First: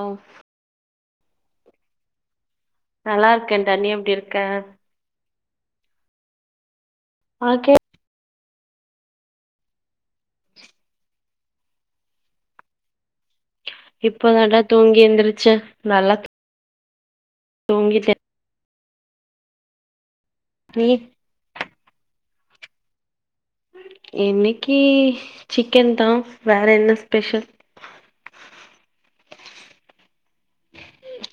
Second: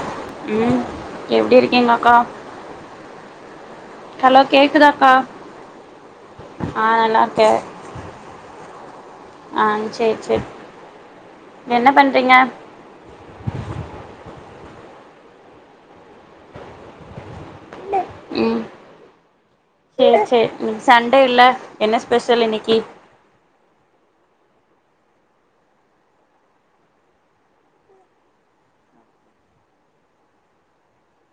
ஓ ம் எப்டி இருக்கீங்க அக்கா நல்லா இருக்கே டா நீ எப்டி இருக்க லோ கேக்குதாக்கா ஆ நல்லா இருக்கே ஆ கே ஆ செரி செரி என்ன பண்றீங்க இப்போதான்டா தூங்கி எந்திரிச்சே நல்லா தூங்கிட்டே ம் சரி சரி ம் நீ சண்டேல என்ன ஸ்பெஷல் இன்னைக்கி இன்னிக்கு சிக்கன் தா வேற என்ன ஸ்பெஷல்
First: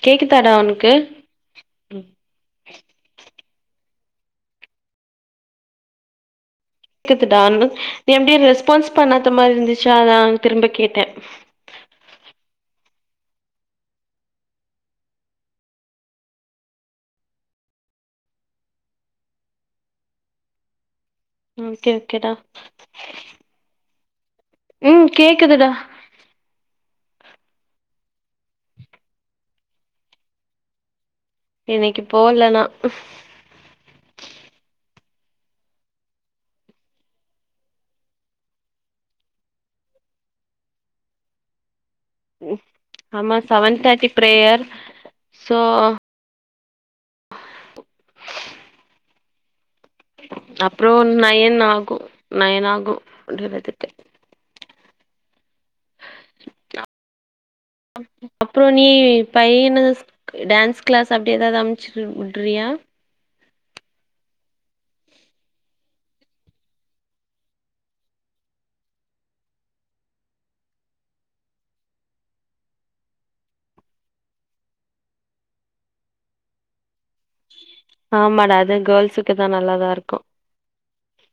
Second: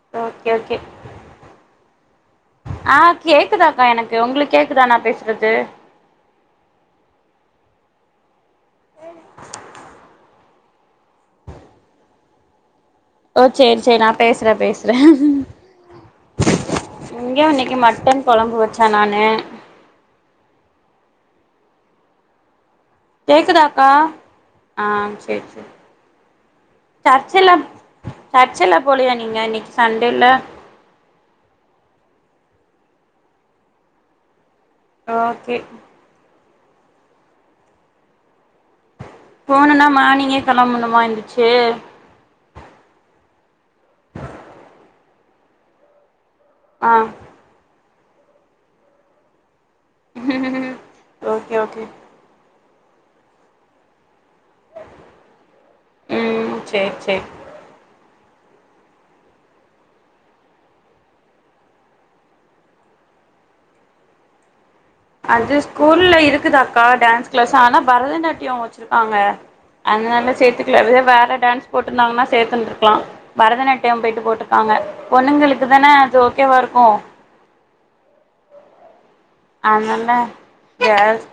கேக்குதாடா ஓகே ஓகே ஒனக்கு ஆ கேக்குதாக்கா எனக்கு ஒங்களுக்கு கேக்குதா நா பேசுறது கேக்குதா நீ அப்டியே ரெஸ்பான்ஸ் பண்ணாத மாரி இருந்துச்சா அதா திரும்ப கேட்டே ஓ சேரி சேரி நா பேசுறே பேசுறே இங்கயு இன்னைக்கு மட்டன் கொழம்பு வெச்ச நானு ஓகே ஓகேடா கேக்குதாக்கா ஆ ம் சேர் கேக்குதுடா சேரி சர்ச்சுல சர்ச்சுல போலிய நீங்க இன்னைக்கி சண்டேல இன்னைக்கு போல நா ஓகே போணுன்னா மார்னிங்கே கெளம்பணுமா எந்துச்சு ம் ஆமா செவன் தேர்ட்டி ப்ரேயர் சோ ஆ அப்றொ ஓகே நயன் ஓகே ஆகு நயன் ஆகு முடிறதுகே ம் சேரி சேரி ம் அப்றொ நீ பையன ஸ் டான்ஸ் க்ளாஸ் அப்டி ஏதாது அம்ச்சு விட்றியா அது ஸ்கூல்ல இருக்குதாக்கா டான்ஸ் கிளாஸ் ஆனா பரதநாட்டியோ வெச்சிருக்காங்க அதுனால சேத்துக்குல இதே வேற டான்ஸ் போட்டுருந்தாங்கன்னா சேத்துன்ட்ருக்கலா பரதநாட்டியோ போயிட்டு போட்டுருக்காங்க பொண்ணுங்களுக்கு தானே அது ஓகேவா இருக்கு ஆமாடா அது கேர்ல்ஸு அனால கேர்ல்ஸ்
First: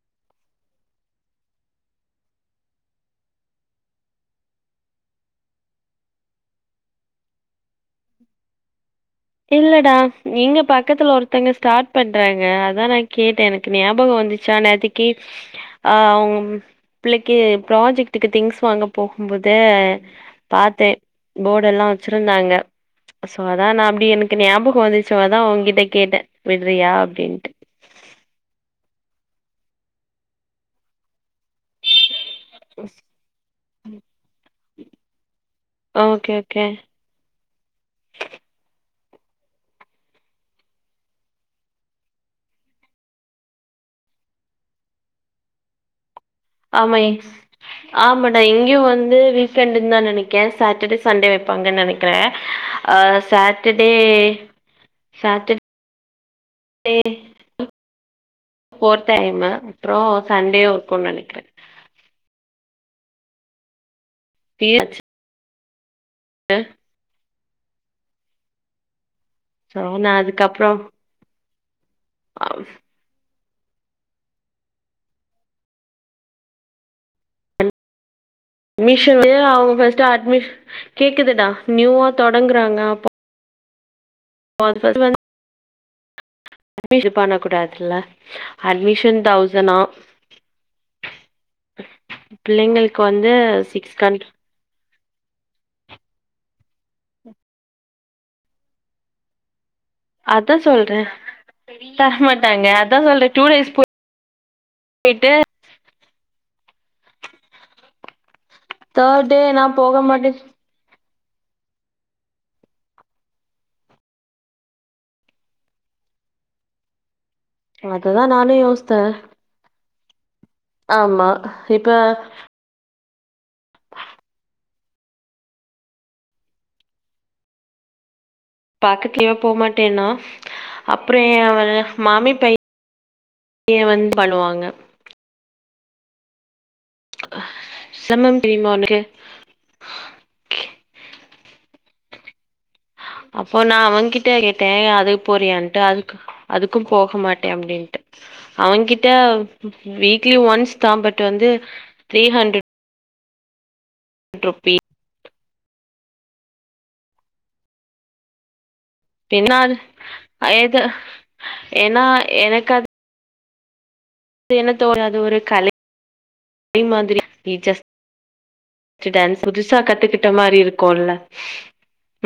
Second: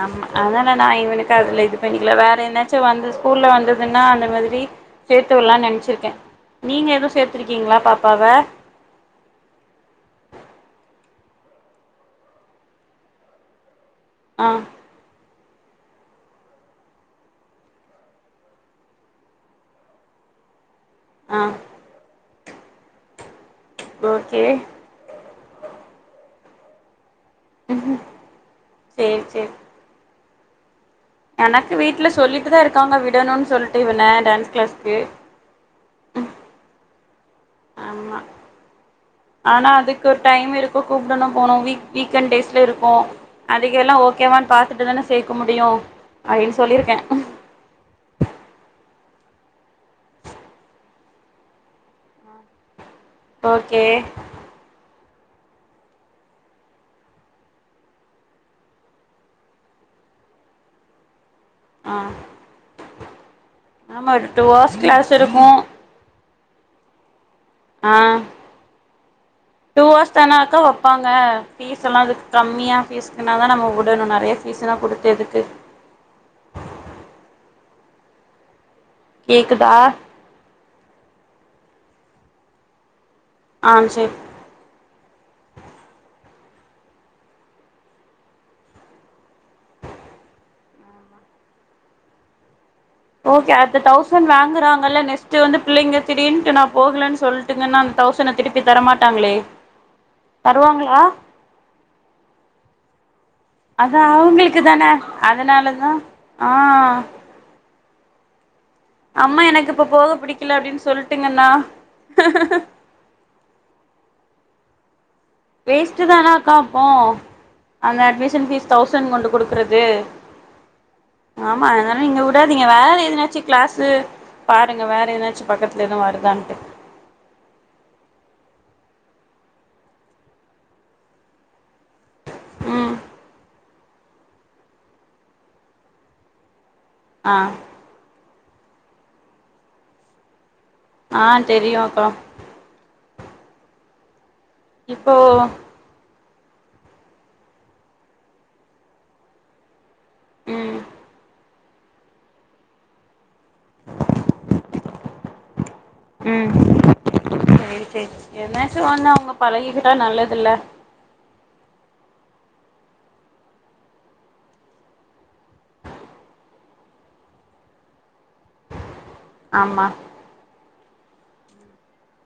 ஆமா அதனால நா இவனுக்கு அதுல இது பண்ணிக்கல வேற என்னாச்சு வந்து ஸ்கூல்ல வந்ததுன்னா அந்த மாதிரி சேத்து விட்லானு நெனச்சிருக்கே நீங்க எதுவு சேத்திருக்கீங்களா பாப்பாவ இல்லடா இங்க பக்கத்துல ஒருத்தங்க ஸ்டார்ட் பண்றாங்க அதா நா கேட்டே எனக்கு ஞாபக ஆ வந்துச்சா நேதிக்கு ஆ ஆவ்ங் பிள்ளைக்கு ப்ராஜெக்டுக்கு திங்ஸ் வாங்க போகும்போது பாத்தே ஆ போட் எல்லா வெச்சிருந்தாங்க சோ அதா நா ஓகே கொதிச்சவதா உங்கிட்ட கேட்ட விட்றியா அப்டின்ட்டு சேரி செரி எனக்கு வீட்ல சொல்லிட்டு தா இருக்காங்க விடணுனு சொல்ட்டு இவன டான்ஸ் க்ளாஸ்க்கு ஓகே ஓகே ஆமா ஆனா அதுக்கு ஒரு டைம் இருக்கு கூப்டனு போணு வீ வீக்கேண்ட் டேஸ்ல இருக்கு அதுக்கெல்லா ஓகேவானு பாத்துட்டு தானே சேக்க முடியு அப்டின்னு ஆமா சொல்லியிருக்கே எ ஆமாடா இங்கேயு வந்து வீக்கெண்டுன் தா நெனைக்கே சாட்டர்டே சண்டே வைப்பாங்கன் நெனைக் குறே அ okay Saturday Saturday four time அப்றொ சண்டே ஒர்க்குன் நெனைக்குறே ஆ ஆமா ஒரு டூ ஹவர்ஸ் தீராச்சு. கிளாஸ் இருக்கு [unintelligible] ஆ சோ டு ஹவர்ஸ் நான் தானே அக்கா அதுக்கப்புறம் வப்பாங் அ ஃபீஸ்லா அதுக்கு கம்மியா ஃபீஸ்க்னா தா நம்ப உடனு நெறையா ஃபீஸுன்னா குடுத்து எதுக்கு மீஷோவ்லயே அவங்க கேக்குதா ஃபஸ்ட் அட்மின் கேக்குதுடா நியூவா தொடங்குறாங்க ஆம் சேர் [unintelligible] அட்மினஷன் பண்ண கூடாதுல்ல அட்மிஷன் தௌசனா பிள்ளைங்களுக்கு வந் ஓகே அத்த தௌசண்ட் வாங்குறாங்கல்ல நெஸ் ஸ்ட் வந்து பிள்ளைங்க திடின்னுட்டு நா போகலன் சொல்ட்டுங்கன்னா அந்த தௌசன திருப்பி தரமாட்டாங்களே அத சொல்றே தருவாங்களா டேஸ் அதா அவுங்களுக்கு தான போயிட்டு அதனாலதா ஆ டே அம்மா எனக்கு நான் இப்ப போக மாட்டேன் புடிக்கல அப்டின்னு சொல்லிட்டுங்கண்ணா வேஸ்ட்டு தானா கா அப்போ அந்த அதுதா அட்மிஷன் நானு ஃபீஸ் யோசித்தே தௌசண் கொண்டு குடுக்குறது ஆமா அதனால நீங்க உடாதீங் நீங்க வேறு எத்னாச்சு க்ளாஸு பாருங்க வேறு எத்னாச்சு பக்கதுல எதுவு வருதான்ட்டு பக்கத்துலயு போமாட்டேன்னா அப்றொ என் அவ மாமி பைய ம் பையன் வந் பண்ணுவாங்க ஆ சமம் தெரியுமா உனக்கு ஆ தெரியு அக்கா அப்போ நா அவெ கிட்ட கேட்டே இப்போ அதுக்கு போறியான்ட்டு அதுக்கு அதுக்கு போக மாட்டே அப்டின்ட்டு அவெ கிட்ட வீக்லி ஒன்ஸ் ம் தா பட் வந்து த்ரீ ஹன்ட்ர ரூபி ம் சேரி சேரி எதனாச்சு வாங்னா பின்னால் எது ஏனா எனக்கு அது என்ன தோ அது ஒரு கலை கலை மாதிரி ஃபீச்சர்ஸ் டான்ஸ் புதுசா ஆமா கத்துகிட் ட மாரி இருக்குல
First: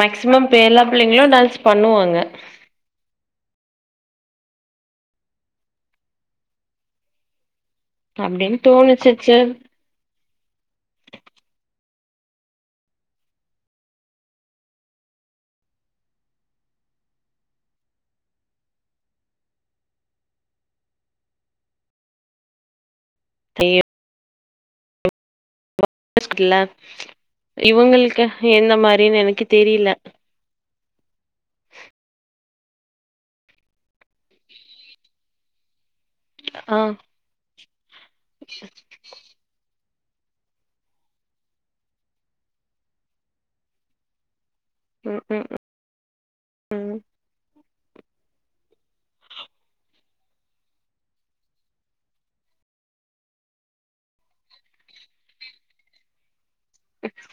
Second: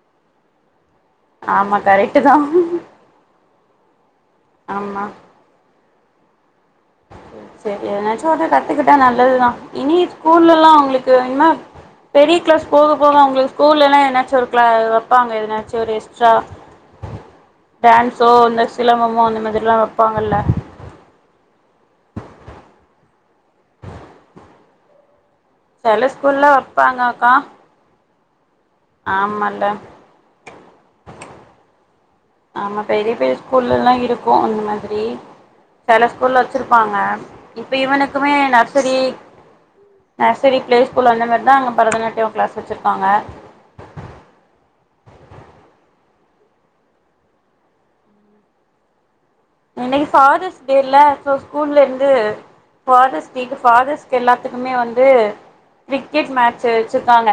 மேக்சிமம் இப்ப எல்லா பிள்ளைங்களு டான்ஸ் ஆமா பண்ணுவாங்க கரெக்ட் தா ஆமா செரி செரி எதனாச்சு ஒன்னு அப்டின்னு கத்துக்கிட்டா தோணுச்சு நல்லதுதா சேர் இனி ஸ்கூல்லல்லா அவுங்களுக்கு இன்னா பெரிய கிளாஸ் போக போக அவுங்களுக்கு ஸ்கூல்லலா எதனாச்சு ஒரு க்ள வப்பாங்க எதனாச்சு ஒரு எக்ஸ்ட்ரா டான்ஸோ இந்த சிலம்பமோ அந்த மாதிரிலா வப்பாங்க இல்ல தையிர் செல ஸ்கூல்ல வப்பாங்க அக்கா இவுங்களுக்கு எந்த மாரின்னு எனக்கு ஆமால்ல தெரில ஆமா பெரிய பைய ஸ்கூல்லலா இருக்கு அந்த மாதிரி செல ஸ்கூல்ல ஆ வச்சிருப்பாங்க இப்ப இவனுக்குமே நர்சரி நர்சரி பிளே ஸ்கூல் அந்த மாரிதா அங்க பரதநாட்டியோ கிளாஸ் வச்சிருக்காங்க ம் ம் ம் இன்னைக் ஃபாதர்ஸ் டே இல்ல சோ ஸ்கூல்ல இருந்து ஃபாதர்ஸ் டேக்கு ஃபாதர்ஸ்க்கு எல்லாத்துக்குமே வந்து கிரிக்கேட் மேட்சு வச்சுருக்காங்க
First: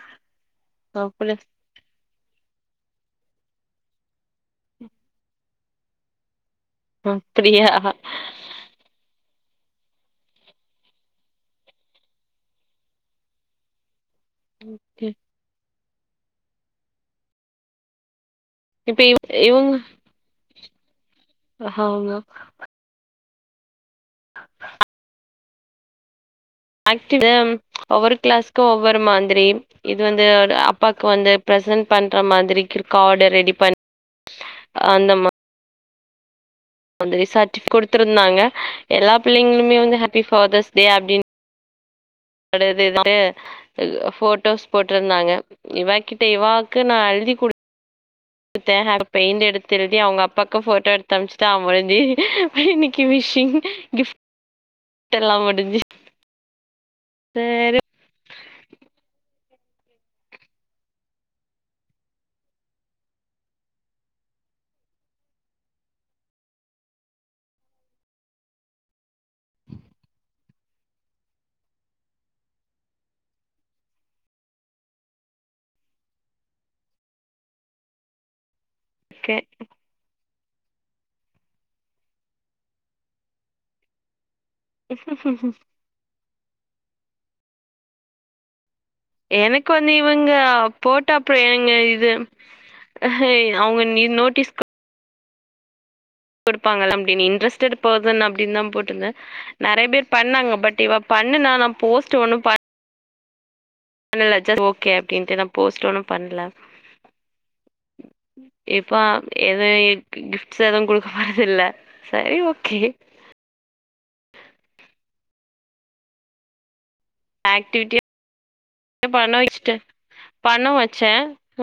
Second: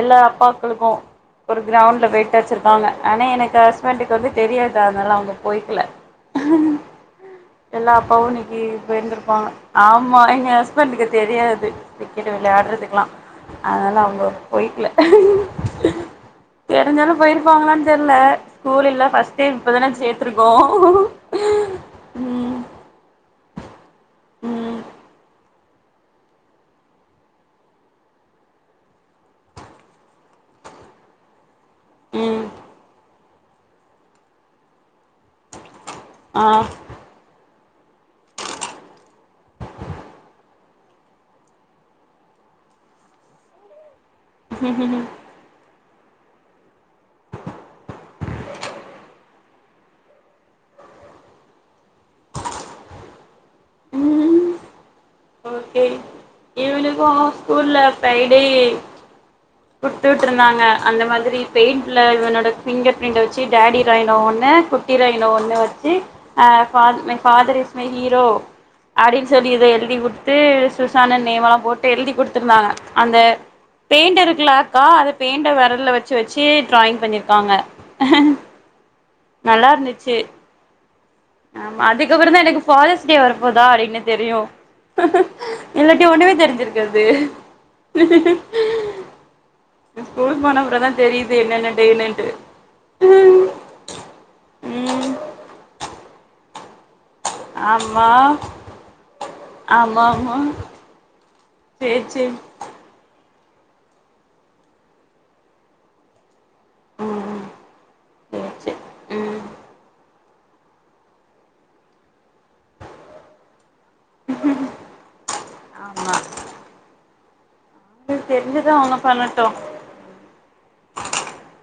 எல்லா அப்பாக்களுக்கு அப்டி ஒரு கிரவுண்ட்ல பொய்டு வச்சிருக்காங்க ஆனா எனக்கு ஹஸ்பண்டுக்கு வந்து தெரியாது அதனாலா அவுங்க பொய்க்ல அப்டியா அப்பாவு இன்னைக்கு ஆமா எங்க ஹஸ்பண்டக்கு தெரியாது கிரிக்கெட் வெளையாட்றதுக்ல்லா அதல அவுங்க பொய்க்ல தெரிஞ்சாலு பொய்ருப்பாங்ளான்னு தெரில இப்ப ஸ்கூல்ல இவ் ஃபஸ்ட் டைம் இப்ப தானே சேத்ருக்கோ ஹ ஆமா ம் [unintelligible] ஒவ்வொரு கிளாஸ்க்கு ஒவ்வொரு மாதிரி இது வந்து அப்பாக்கு வந்து ப்ரெசன்ட் பண்ற ம் மாதிரி கிருக் கார்ட் ரெடி பண்ணி அந்த மா அ வந்து சார்ட்டி குடுத்திருந்தாங்க எல்லா பிள்ளைங்களுமே வந்து ஹாப்பி ஃபாதர்ஸ் டே அப்டின் [unintelligible] போட்டோஸ் போட்டிருந்தாங்க இவா கிட்ட இவாக்கு நா எழ்தி குடுத் தே அவ பெயிண்ட் எடுத்து எழுதி அவுங்க அப்பாவுக்கு போட்டோ எடுத்து அனுப்ச்சுட்டு அவ [unintelligible] இன்னைக்கு விஷ்ஷிங் கிஃப் ம் டெல்லா முடிஞ்சி இப்போ ஸ்கூல்ல ஃப்ரைடே குடுத்துவிட்டுருந்தாங்க அந்த மாதிரி பெயிண்ட்ல இவனோட பிங்கர் பிரிண்ட்ட வச்சி டேடி ராய்னோ ஒன்னு குட் ரைன்னோ ஒன்னு வச்சி அ my father is my hero அப்டின் சொல்லி இத எழுதிவுட்டு சுசானு நேம்எல்லா போட்டு எழுதி குடுத்துருந்தாங்க அந்த பெயிண்டர் இருக்லாக்கா அது பெயிண்டர் வெரல வச்சி வச்சி ட்ராயிங் பண்ணிருக்காங்க ஓகே நல்லாருந்துச்சி ஆமா அதுக்கப்புறோதா எனக்கு ஃபாதர்ஸ் டே வரப்போதா அப்டின்னு தெரியு இல்லாட்டி ஒன்னுமே தெரிஞ்சிருக்காது எனக்கு வந்து இவுங்க ஸ்கூலுக்கு போன அப்புறம் தான் போட்டா தெரியுது அப்றோ ஏங்க என்னென்ன இது டேனுன்ட்டு அஹே அவுங்க நீ நோட்டீஸ் ம் கொடுப்பாங்க அப்டின்னு இன்ட்ரெஸ்ட் ஆமா பெர்ஷன் அப்டின்னுதா போட்ருந்த நெறைய ஆமா பேர் ஆமா பண்ணாங்க பட் இவ பண்ணுனா நா சேரி போஸ்ட் சேரி ஒண்ணு பண் ண்ல சேர் ஓகே அப்டின்ட்டு நா போஸ்ட் ஒன்னு பண்ல ம் சேரி சேரி இப்பா ம் எதே கிஃப்ட்ஸ் எது குடுக்க போறதில்ல செரி ஓகே ஆமா ஆக்டிவிட்டி செஞ்சு தா ஆனு பண்ண வெச்ட்டே பண்ண வெச்சே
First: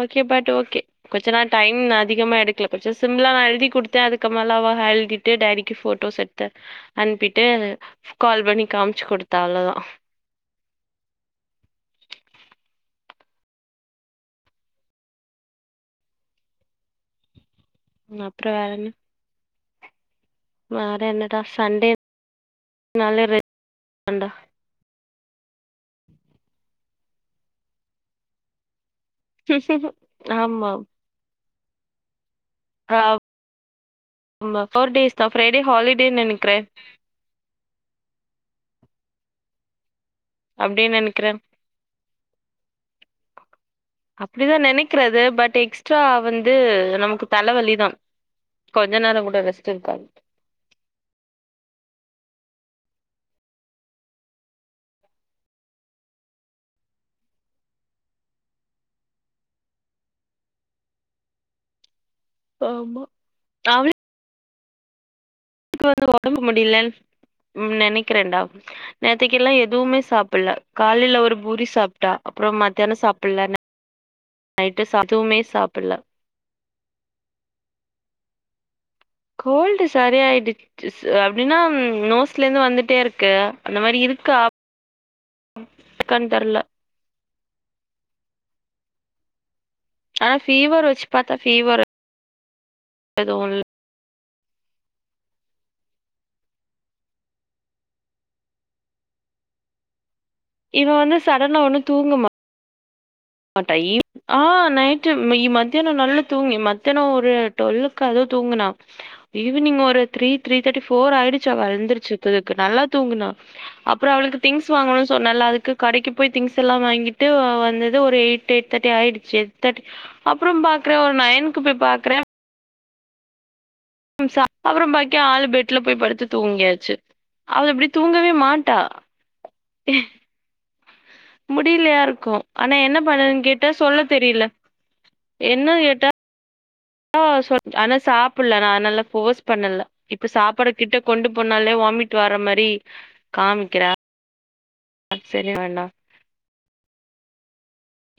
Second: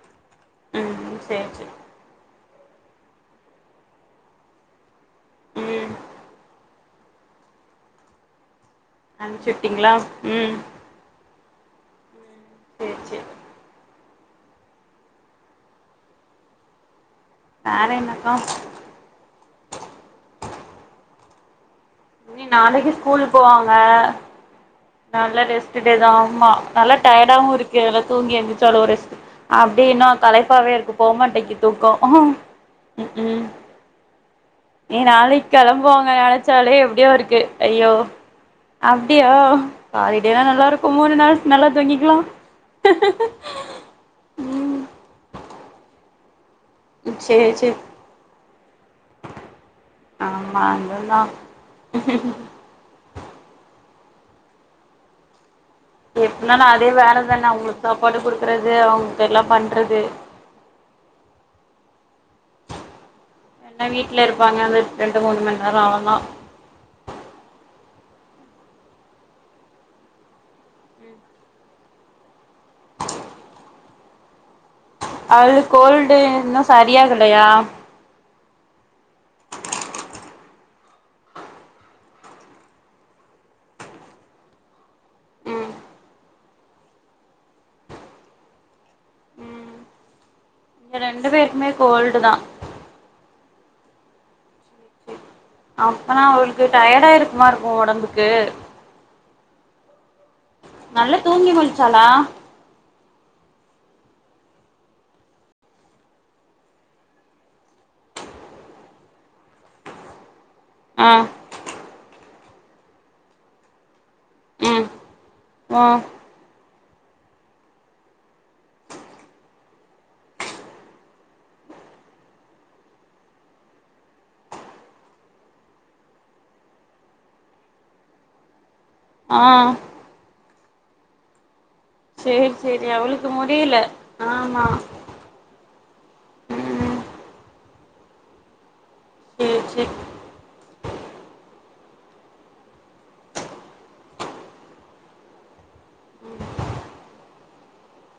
ஓகே பட் ஓகே ம் கொஞ்சோ நா சேரி சேரி டைம் நா அதிகமா எடுக்ல கொஞ்சோ சிம்ள நா எழுதி குடுத்தோ அதுக்கு மேல அவ ஹழ்தி டு டேடிக்கு ம் போட்டோஸ் எடுத்து அன்ப்பிட்டு கால் பண்ணி காமிச்சு குடுத்தா அனுப்ச்சு அவ்ளோதா விட்டீங்களா ம் சேர் வேற என்னக்கா அப்புறம் வேற என்ன வேற என்னடா சண்டே இனி நாளைக்கி ஸ்கூலு போவாங்க தான்டா நல்லா ரெஸ்ட்டு டே தா ஆமா நல்ல டயர்டாவு இருக்கு இதுல தூங்கி எந்துருச்சாளு ரெஸ்ட் அப்டின்னு ஆமா களைப்பாவே இருக்கு போ மாட்டேக்கு தூக்கோ ம் ஆமா ஃபோர் இனி டேஸ் தான் நாளைக் ஃப்ரைடே கெளம்புவாங்க ஹாலிடேன்னு நெனைக்கிறேன் நெனைச்சாலே எப்டியோ இருக்கு அய்யோ அப்டியோ ஹாலிடேலா நல்லாருக்கு அப்டின்னு மூணு நெனைக்கிறேன் நாள்ஸ் நல்லா தூங்கிக்கலா அப்டி தா நெனைக்றது பட் எக்ஸ்ட்ரா வந்து இது நமக்கு சேரி தலைவலி சேரி தா கொஞ்ச நேரோ கூட ரெஸ்ட் இருக்காது மாங்கல்தா எப்டினா அதே வேறதான அவுங்களுக் சாப்பாடு குடுக்குறது அவுங்களுக் எல்லா பண்றது ஆமா என்ன வீட்லயிருப்பாங்க அந்த ரெண்டு மூணு மண் இ நேரோ ப்ப வந்து அவ்ளோதா ஒடம்புக் முடிலன் நெனைக்கிறேன்டா நேத்திக்கிலா எதுவுமே சாப்புல்ல காலேல ஒரு பூரி சாப்ட்டா அப்பறோ மத்யானோ சாப்புட்ல நைட்டு சாப் அது கோல்டு இன்னோ சரியாகலையா கோல்டு சரி ஆய்டு சு அப்டின்னா நோஸ்லந்து வந்துட்டேயிருக்கு அந்த மாரியிருக்கா ம் இருக்கான் தெர்ல ம் ஆனா ஃபீவர் இங்க வச்சு ரெண்டு பாத்தா பேருக்குமே ஃபீவர் கோல்டு தா எதுவுயில் அப்பனா அவளுக்கு டயடா இருக்குமா இருக்கு ஒடம்புக்கு இவ நல்லா வந்து தூங்கி சடனா ஒண்ணு முழிச்சாளா தூங்க மா மாட்டாயி ஆ நைட்டு இ மத்தியானோ நல்லா தூங்கி மத்தியானோ ஒரு டுவெல்க்கு அதுவு தூங்குனா ஈவினிங் ஒரு த்ரீ த்ரீ தேர்ட்டி ஆ ஃபோர் ஆய்றுச்சு அவ எழ்ந்துருச்சுபுதுக்கு நல்லா தூங்குனா அப்பறோ அவளுக்கு திங்ஸ் ம் வாங்கணு சொன்னல அதுக்கு ஆ கடைக்கு போய் திங்ஸ் எல்லா வாங்கிட்டு வ வந்து இது ஒரு எய்ட் எய்ட் தேர்ட்டி ஆயிடுச்சு எய்ட் தேர்ட்டி அப்பறோ பாக்குறே ஒரு நயனுக்கு போய் பாக்குறே ம் சா அப்பறோ பாக்கே ஆள் பெட்ல போய் படுத்து தூங்கியாச்சு அவ அப்டி தூங்கவே மாட்டா ஆ முடிலயாரு க்கு சேரி ஆனா சேரி என்ன அவளுக்கு பண்ணதுன் கேட்டா முடியல சொல்ல தெரில ஆமா என்ன கேட்டா ம் டா சொல் ஆனா சாப்புல்ல நா அந்னால ஃபோஸ் சேரி பண்ணல சேரி இப்ப சாப்பாட கிட்ட கொண்டு போனாலே வாமிட் வர்ர மாரி காமிக்கிறா அ செரி வேண்டா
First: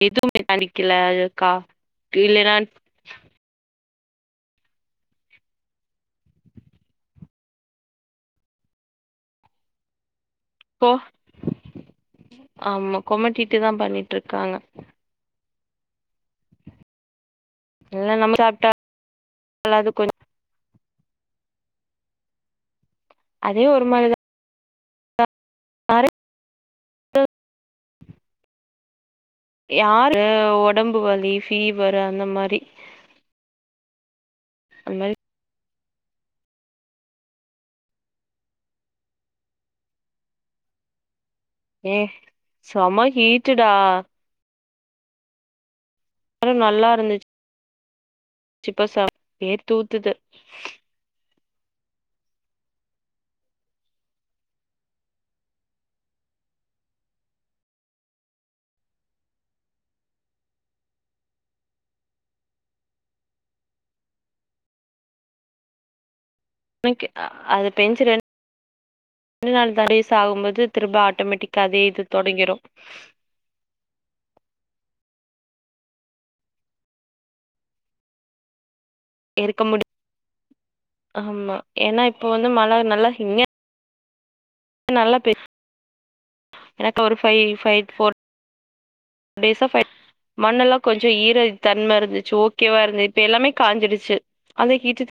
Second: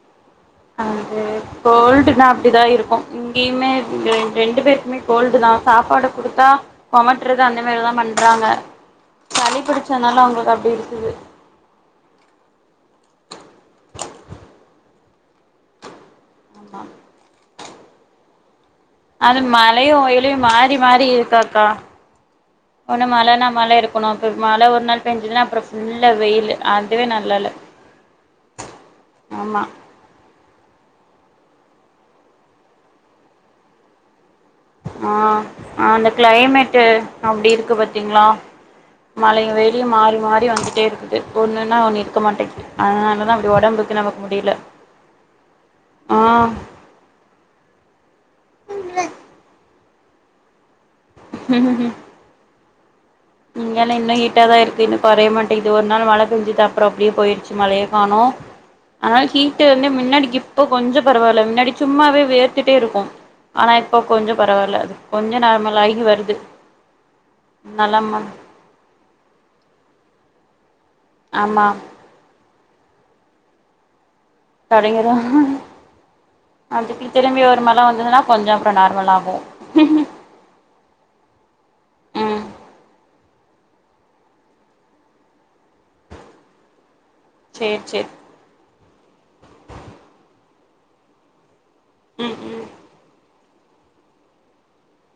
எது மெக்கானிக்கில்ல அது கோல்டுனா அப்டிதா இருக்கு இங்கியுமே ரெண் ரெண்டு பேருக்குமே கோல்டு தா சாப்பாட குடுத்தா கொமட்றது அந்த மாரிதா பண்றாங்க சளி புடுச்சனால அவுங்ளுக்கு அப் கோ ஆமா கொமட்டிட்டு தா பண்ணிட்ருக்காங்க அ இல்ல நம்ம சாப்ட்டா அது அது மழையு கொஞ்ச வெயிலையு மாறி மாறியிருக்காக்கா ஒன்னு மழனா அதே ஒரு மழயிருக்குனு மாரிதா இப்பப் மழ ஒர் நாள் பேஞ்சுதுன்னா அப்றோ ஃபுல்லா யாரு வெயிலு அதுவே நல்லால்ல ஆம்மா. அ ஒடம்பு வலி ஃபீவர் அந்த மாரி. அந்த மாரி அ அ அந்த கிளைமேட்டு அப்டி இருக்கு பாத்தீங்ளா? மழையு வெய்ளியு மாறி மாறி வந்துட்டே இருக்குது. ஒன்னுன்னா ஏ நிர்க்க மாட்டக்கி செம அதனாலதா அப்டி ஹீட்டுடா ஒடம்புக்கு நமக்கு முடில. ஆனா நல்லாருந்துச் [inaudible] ச்சு இப்ப ச [inaudible] வேர்த்து ஊத்துது. ம் இங்கெல்லா இன்னு ஹீட்டாதா இர்க்கு இன்னு கொறைய மாட்டிகிது ஒர் நாள் மழ பெஞ்ச்சுட் அப்றோ அப்டியே போய்ர்ச்சு மழையே காணோ. அதனால ஹீட்டு வந்து மின்னாடிக்கு இப்போ கொஞ்சோ பரவால்ல மின்னாடி சும்மாவே வேர்த்துட்டேருக்கு. ஆனா இப்போ கொஞ்சோ பரவால்ல அது கொஞ்சோ நார்மல் ஆகி வருது. [inaudible] அ அது பெஞ்சு நலமா ரெண் [inaudible] ண்டு நாள் தா டேஸ் ஆவும்போது திரும்ப ஆட் டோமேட்டிக்கா ஆமா அதே இது தொடங்கிறு. தொடங்கிறு அப்டி [unintelligible] திரும்பி வர மழ வந்துதுனா கொஞ்சோ அப்றோ நார்மல் ஆ கு. இருக்க முடி ஆமா ஏன்னா இப்ப ம் வந்து மழ நல்லா ஹிங்க நல்லா பேசு எனக்கு ஒரு ஃபை சேரி ஃபைட் சேரி ஃபோர் டேஸ்சா ஃபை மண்ணு எல்லா கொஞ்சோ ஈரத்தன்ம இருந்துச்சு ம் ம் ஓகேவா இருந்து இப்ப எல்லாமே காஞ்சிடுச்சு அந்த ஹீட்டுட்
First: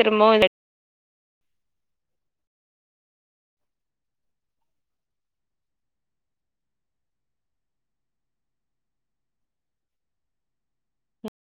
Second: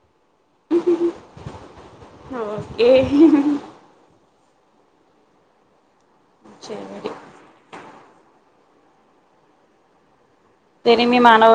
திரும்பவு இதாய் ஓ ஏ ம் சேரி. திரும்பியு மழ வ